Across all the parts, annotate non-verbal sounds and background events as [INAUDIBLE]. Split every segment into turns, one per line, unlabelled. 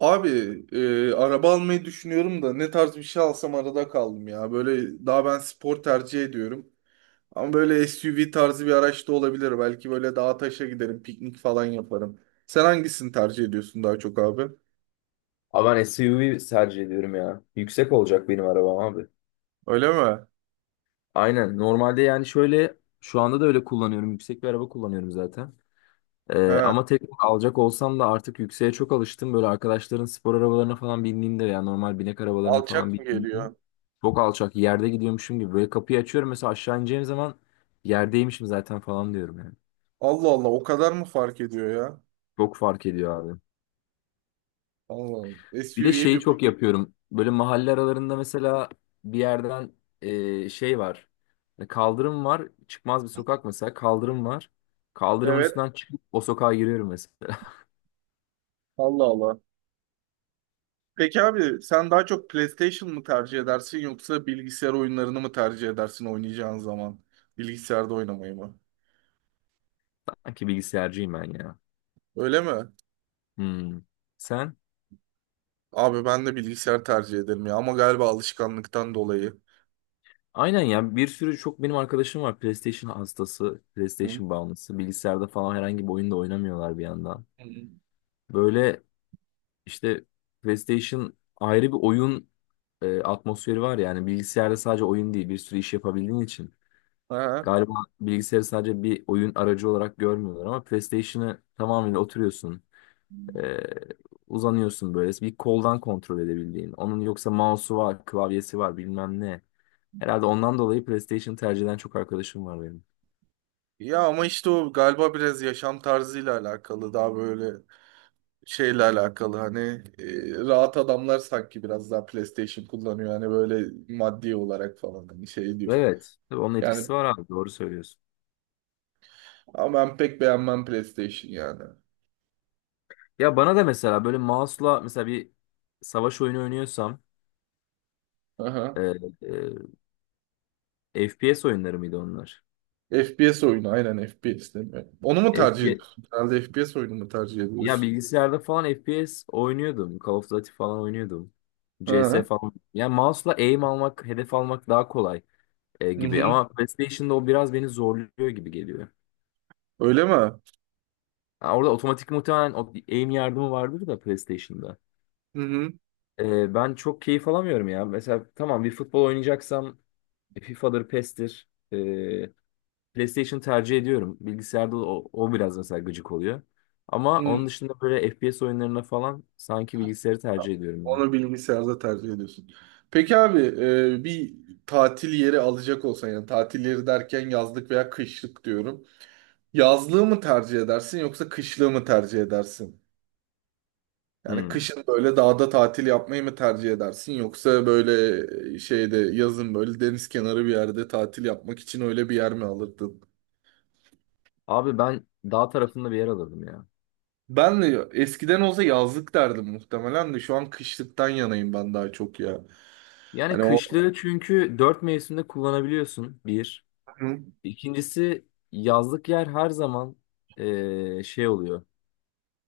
Abi, araba almayı düşünüyorum da ne tarz bir şey alsam arada kaldım ya. Böyle daha ben spor tercih ediyorum. Ama böyle SUV tarzı bir araç da olabilir. Belki böyle dağa taşa giderim, piknik falan yaparım. Sen hangisini tercih ediyorsun daha çok abi?
Abi ben SUV tercih ediyorum ya. Yüksek olacak benim arabam abi.
Öyle mi?
Aynen. Normalde yani şöyle şu anda da öyle kullanıyorum. Yüksek bir araba kullanıyorum zaten.
He,
Ama tek alacak olsam da artık yükseğe çok alıştım. Böyle arkadaşların spor arabalarına falan bindiğimde ya normal binek arabalarına falan
alçak mı
bindiğimde
geliyor?
çok alçak yerde gidiyormuşum gibi. Böyle kapıyı açıyorum mesela aşağı ineceğim zaman yerdeymişim zaten falan diyorum yani.
Allah Allah, o kadar mı fark ediyor ya?
Çok fark ediyor abi.
Allah Allah.
Bir de
SUV'ye
şeyi
bir
çok
bak.
yapıyorum. Böyle mahalle aralarında mesela bir yerden şey var. Hani kaldırım var. Çıkmaz bir sokak mesela. Kaldırım var. Kaldırımın
Evet.
üstünden çıkıp o sokağa giriyorum mesela.
Allah Allah. Peki abi, sen daha çok PlayStation mı tercih edersin yoksa bilgisayar oyunlarını mı tercih edersin oynayacağın zaman? Bilgisayarda oynamayı mı?
[LAUGHS] Sanki bilgisayarcıyım ben ya.
Öyle mi?
Hmm. Sen?
Abi, ben de bilgisayar tercih ederim ya ama galiba alışkanlıktan dolayı.
Aynen ya. Bir sürü çok benim arkadaşım var. PlayStation hastası,
Hı?
PlayStation bağımlısı. Bilgisayarda falan herhangi bir oyunda oynamıyorlar bir yandan.
Hı.
Böyle işte PlayStation ayrı bir oyun atmosferi var yani. Bilgisayarda sadece oyun değil. Bir sürü iş yapabildiğin için.
Ha.
Galiba bilgisayarı sadece bir oyun aracı olarak görmüyorlar ama PlayStation'ı tamamıyla oturuyorsun. e, Uzanıyorsun böyle. Bir koldan kontrol edebildiğin. Onun yoksa mouse'u var, klavyesi var bilmem ne. Herhalde ondan dolayı PlayStation tercih eden çok arkadaşım var benim.
Ya ama işte o galiba biraz yaşam tarzıyla alakalı, daha böyle şeyle alakalı, hani rahat adamlar sanki biraz daha PlayStation kullanıyor, hani böyle maddi olarak falan, hani şey diyor.
Evet. Tabii onun
Yani
etkisi var abi. Doğru söylüyorsun.
ama ben pek beğenmem PlayStation yani.
Ya bana da mesela böyle mouse'la mesela bir savaş oyunu oynuyorsam
Aha.
e, FPS oyunları mıydı onlar?
FPS oyunu aynen, FPS değil mi? Onu mu tercih ediyorsun? Herhalde FPS oyunu mu tercih
Ya
ediyorsun?
bilgisayarda falan FPS oynuyordum. Call of Duty falan oynuyordum. CS
Ha,
falan. Yani mouse'la aim almak, hedef almak daha kolay
hı
gibi.
hı.
Ama PlayStation'da o biraz beni zorluyor gibi geliyor.
Öyle mi? Hı
Ha, orada otomatik muhtemelen o aim yardımı vardır da PlayStation'da.
hı.
Ben çok keyif alamıyorum ya. Mesela tamam bir futbol oynayacaksam FIFA'dır, PES'tir. PlayStation tercih ediyorum. Bilgisayarda o biraz mesela gıcık oluyor. Ama
Hı.
onun dışında böyle FPS oyunlarına falan sanki bilgisayarı tercih ediyorum
Onu bilgisayarda tercih ediyorsun. Peki abi, bir tatil yeri alacak olsan, yani tatil yeri derken yazlık veya kışlık diyorum. Yazlığı mı tercih edersin yoksa kışlığı mı tercih edersin? Yani
ben.
kışın böyle dağda tatil yapmayı mı tercih edersin, yoksa böyle şeyde yazın böyle deniz kenarı bir yerde tatil yapmak için öyle bir yer mi alırdın?
Abi ben dağ tarafında bir yer alırdım ya.
Ben de eskiden olsa yazlık derdim muhtemelen de şu an kışlıktan yanayım ben daha çok ya.
Yani
Hani o...
kışlığı çünkü dört mevsimde kullanabiliyorsun bir.
Hı hı.
İkincisi yazlık yer her zaman şey oluyor.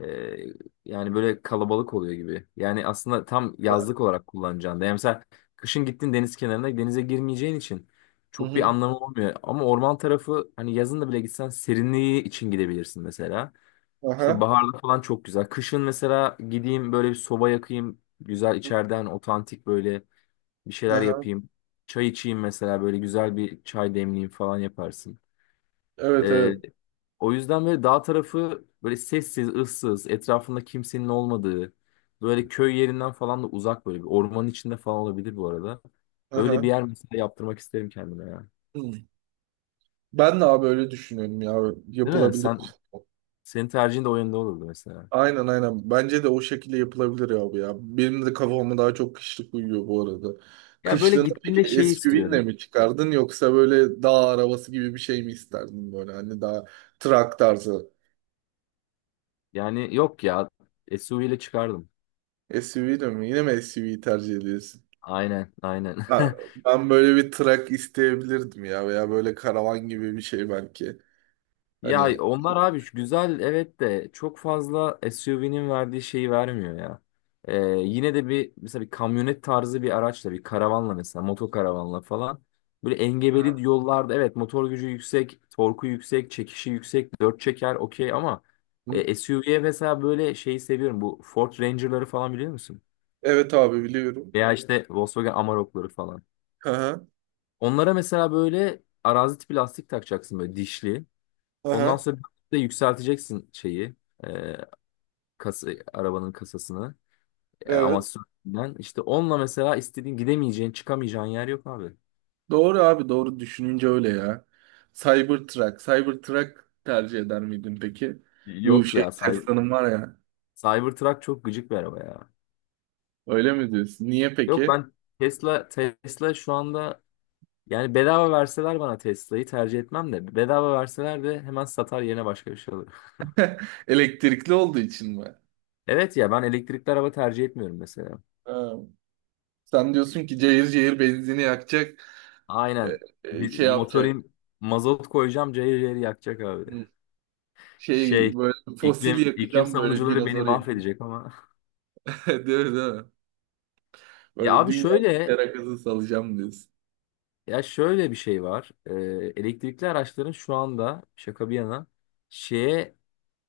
Eee, Yani böyle kalabalık oluyor gibi. Yani aslında tam yazlık olarak kullanacağın da. Yani mesela kışın gittin deniz kenarına denize girmeyeceğin için çok bir
Hı.
anlamı olmuyor. Ama orman tarafı hani yazın da bile gitsen serinliği için gidebilirsin mesela. İşte
Aha.
baharda falan çok güzel. Kışın mesela gideyim böyle bir soba yakayım. Güzel içeriden otantik böyle bir şeyler
Aha.
yapayım. Çay içeyim mesela böyle güzel bir çay demleyeyim falan yaparsın.
Evet,
Ee,
evet.
O yüzden böyle dağ tarafı böyle sessiz, ıssız, etrafında kimsenin olmadığı, böyle köy yerinden falan da uzak böyle bir ormanın içinde falan olabilir bu arada. Öyle bir
Aha.
yer mesela yaptırmak isterim kendime ya.
Hı. Ben de abi öyle düşünüyorum ya.
Değil mi?
Yapılabilir.
Senin tercihin de o yönde olurdu mesela.
Aynen, aynen. Bence de o şekilde yapılabilir abi ya. Benim de kafama daha çok kışlık uyuyor bu arada.
Ya böyle
Kışlığını
gittiğinde
peki
şey
SUV'nle
istiyorum.
mi çıkardın yoksa böyle dağ arabası gibi bir şey mi isterdin böyle, hani daha trak tarzı?
Yani yok ya. SUV ile çıkardım.
SUV de mi? Yine mi SUV'yi tercih ediyorsun?
Aynen, aynen.
Ha,
[LAUGHS]
ben böyle bir trak isteyebilirdim ya veya böyle karavan gibi bir şey belki.
Ya
Hani.
onlar abi şu güzel evet de çok fazla SUV'nin verdiği şeyi vermiyor ya. Ee, Yine de bir mesela bir kamyonet tarzı bir araçla bir karavanla mesela motokaravanla falan böyle engebeli yollarda evet motor gücü yüksek, torku yüksek, çekişi yüksek, dört çeker okey ama
Hı?
SUV'ye mesela böyle şeyi seviyorum, bu Ford Ranger'ları falan biliyor musun?
Evet abi, biliyorum.
Veya işte Volkswagen Amarok'ları falan.
Aha,
Onlara mesela böyle arazi tipi lastik takacaksın böyle dişli. Ondan
aha,
sonra bir de yükselteceksin şeyi. E, Kasa, arabanın kasasını. E, ama
evet.
sürtünden. İşte onunla mesela istediğin gidemeyeceğin, çıkamayacağın yer yok abi.
Doğru abi, doğru düşününce öyle ya. Cybertruck tercih eder miydin peki? Bu
Yok
şey
ya.
Tesla'nın var ya.
Cybertruck çok gıcık bir araba ya.
Öyle mi diyorsun? Niye
Yok
peki?
ben Tesla şu anda yani bedava verseler bana Tesla'yı tercih etmem de bedava verseler de hemen satar yerine başka bir şey alırım. [LAUGHS]
[LAUGHS] Elektrikli olduğu için mi?
Evet ya ben elektrikli araba tercih etmiyorum mesela.
Ha. Sen diyorsun ki cayır cayır benzini yakacak, e,
Aynen. Bir,
şey yapacak.
motorim mazot koyacağım cayır cayır yakacak abi.
Hı. Şey
Şey
böyle fosil
iklim
yakacağım, böyle
savunucuları beni
dinozor yakacağım.
mahvedecek ama. [LAUGHS]
[LAUGHS] Değil mi, değil mi?
Ya
Böyle
abi
dünyayı terakası salacağım diyorsun.
ya şöyle bir şey var. Elektrikli araçların şu anda şaka bir yana şeye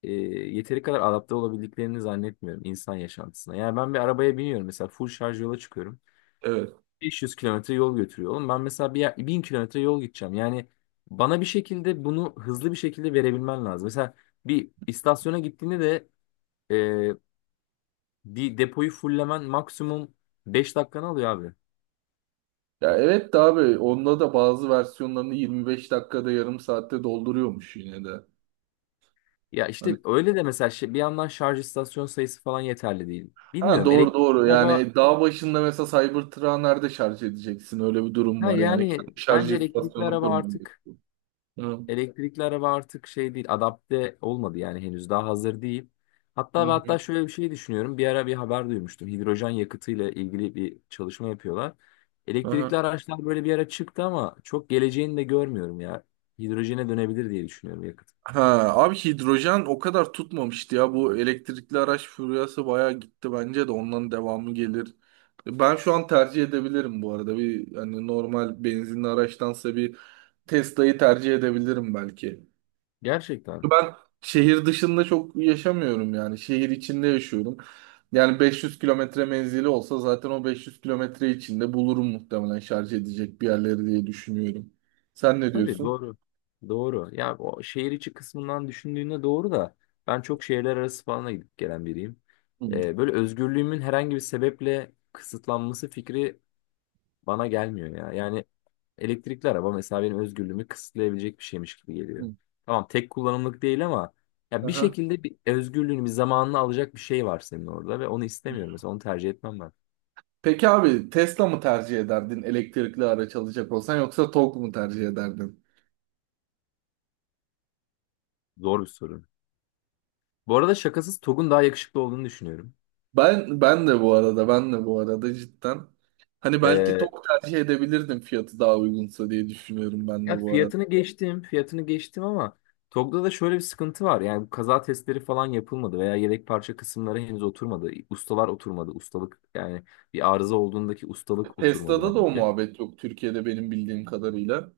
e, yeteri kadar adapte olabildiklerini zannetmiyorum insan yaşantısına. Yani ben bir arabaya biniyorum mesela full şarj yola çıkıyorum.
Evet.
500 kilometre yol götürüyor. Oğlum ben mesela bir yer, 1.000 kilometre yol gideceğim. Yani bana bir şekilde bunu hızlı bir şekilde verebilmen lazım. Mesela bir istasyona gittiğinde de e, bir depoyu fullemen maksimum 5 dakikanı alıyor abi.
Ya evet de abi, onda da bazı versiyonlarını 25 dakikada, yarım saatte dolduruyormuş yine de.
Ya
Hani,
işte öyle de mesela bir yandan şarj istasyon sayısı falan yeterli değil.
ha
Bilmiyorum
doğru,
elektrikli
doğru
araba
yani, dağ başında mesela Cybertruck'ı nerede şarj edeceksin? Öyle bir durum
ha
var yani.
yani
Kendi şarj
bence elektrikli
istasyonunu
araba
kurman
artık
gerekiyor. Hı.
elektrikli araba artık şey değil, adapte olmadı yani henüz daha hazır değil.
Hı
Hatta ve
hı.
hatta şöyle bir şey düşünüyorum. Bir ara bir haber duymuştum. Hidrojen yakıtıyla ilgili bir çalışma yapıyorlar. Elektrikli
Aha.
araçlar böyle bir ara çıktı ama çok geleceğini de görmüyorum ya. Hidrojene dönebilir diye düşünüyorum yakıt.
Ha, abi hidrojen o kadar tutmamıştı ya. Bu elektrikli araç furyası bayağı gitti, bence de ondan devamı gelir. Ben şu an tercih edebilirim bu arada. Bir, hani normal benzinli araçtansa bir Tesla'yı tercih edebilirim belki.
Gerçekten.
Ben şehir dışında çok yaşamıyorum yani. Şehir içinde yaşıyorum. Yani 500 kilometre menzili olsa zaten o 500 kilometre içinde bulurum muhtemelen şarj edecek bir yerleri diye düşünüyorum. Sen ne
Tabii
diyorsun?
doğru. Doğru. Ya o şehir içi kısmından düşündüğünde doğru da ben çok şehirler arası falan da gidip gelen biriyim.
Hı.
Böyle özgürlüğümün herhangi bir sebeple kısıtlanması fikri bana gelmiyor ya. Yani elektrikli araba mesela benim özgürlüğümü kısıtlayabilecek bir şeymiş gibi geliyor.
Hı.
Tamam tek kullanımlık değil ama ya bir
Aha.
şekilde bir özgürlüğünü bir zamanını alacak bir şey var senin orada ve onu istemiyorum. Mesela onu tercih etmem ben.
Peki abi, Tesla mı tercih ederdin elektrikli araç alacak olsan, yoksa Tok mu tercih ederdin?
Zor bir sorun. Bu arada şakasız TOG'un daha yakışıklı olduğunu düşünüyorum.
Ben de bu arada, ben de bu arada cidden. Hani belki
Ee,
Tok tercih edebilirdim fiyatı daha uygunsa diye düşünüyorum ben
Ya
de bu arada.
fiyatını geçtim, ama TOG'da da şöyle bir sıkıntı var. Yani bu kaza testleri falan yapılmadı veya yedek parça kısımları henüz oturmadı. Ustalar oturmadı. Ustalık yani bir arıza olduğundaki ustalık oturmadı
Tesla'da da o
bence.
muhabbet yok Türkiye'de benim bildiğim kadarıyla.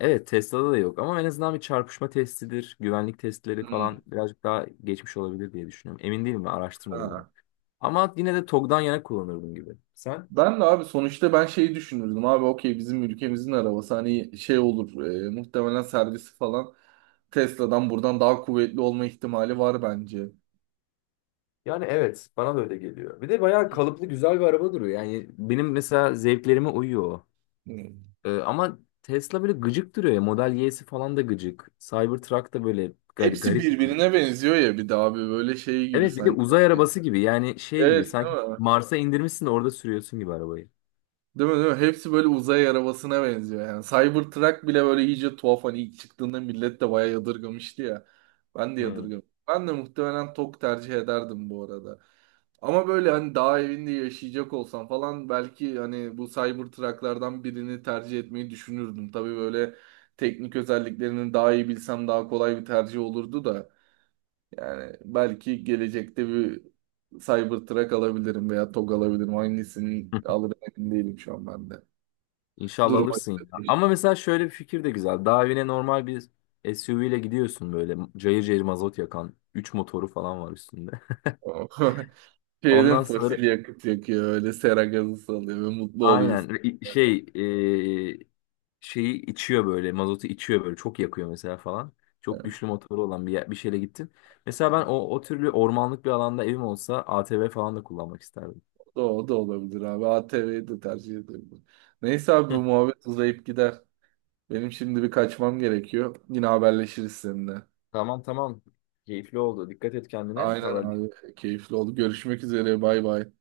Evet Tesla'da da yok ama en azından bir çarpışma testidir. Güvenlik testleri
Hmm,
falan birazcık daha geçmiş olabilir diye düşünüyorum. Emin değilim ben araştırmadım onu.
ha.
Ama yine de TOGG'dan yana kullanırdım gibi. Sen?
Ben de abi sonuçta ben şeyi düşünürdüm abi, okey bizim ülkemizin arabası, hani şey olur, muhtemelen servisi falan Tesla'dan buradan daha kuvvetli olma ihtimali var bence.
Yani evet bana da öyle geliyor. Bir de bayağı kalıplı güzel bir araba duruyor. Yani benim mesela zevklerime uyuyor o.
Hmm.
Ama Tesla böyle gıcık duruyor ya. Model Y'si falan da gıcık. Cybertruck da böyle
Hepsi
garip.
birbirine benziyor ya, bir de abi böyle şey gibi
Evet bir de
sanki.
uzay
Yani.
arabası gibi. Yani şey gibi
Evet, değil
sanki
mi?
Mars'a indirmişsin de orada sürüyorsun gibi arabayı.
Değil mi, değil mi? Hepsi böyle uzay arabasına benziyor yani. Cybertruck bile böyle iyice tuhaf, hani ilk çıktığında millet de bayağı yadırgamıştı ya. Ben de
[LAUGHS] Hmm.
yadırgamıştım. Ben de muhtemelen TOK tercih ederdim bu arada. Ama böyle hani dağ evinde yaşayacak olsam falan belki hani bu Cybertruck'lardan birini tercih etmeyi düşünürdüm. Tabii böyle teknik özelliklerini daha iyi bilsem daha kolay bir tercih olurdu da. Yani belki gelecekte bir Cybertruck alabilirim veya TOG alabilirim. Hangisini alırım emin değilim şu an ben de.
İnşallah
Duruma
alırsın
göre
ya.
değişiyor.
Ama mesela şöyle bir fikir de güzel. Daha evine normal bir SUV ile gidiyorsun böyle. Cayır cayır mazot yakan. Üç motoru falan var üstünde. [LAUGHS]
[LAUGHS] Şeyden
Ondan sonra
fosil yakıt yakıyor. Öyle sera gazı salıyor ve mutlu
aynen
oluyorsun.
i-
Böyle.
şey e, şeyi içiyor böyle. Mazotu içiyor böyle. Çok yakıyor mesela falan. Çok güçlü motoru olan bir, bir şeyle gittim. Mesela ben o türlü ormanlık bir alanda evim olsa ATV falan da kullanmak isterdim.
O da olabilir abi. ATV'yi de tercih edebilirim. Neyse abi, bu
[LAUGHS]
muhabbet uzayıp gider. Benim şimdi bir kaçmam gerekiyor. Yine haberleşiriz seninle.
Tamam tamam. Keyifli oldu. Dikkat et kendine.
Aynen
Haber
abi. Keyifli oldu. Görüşmek üzere. Bay bay.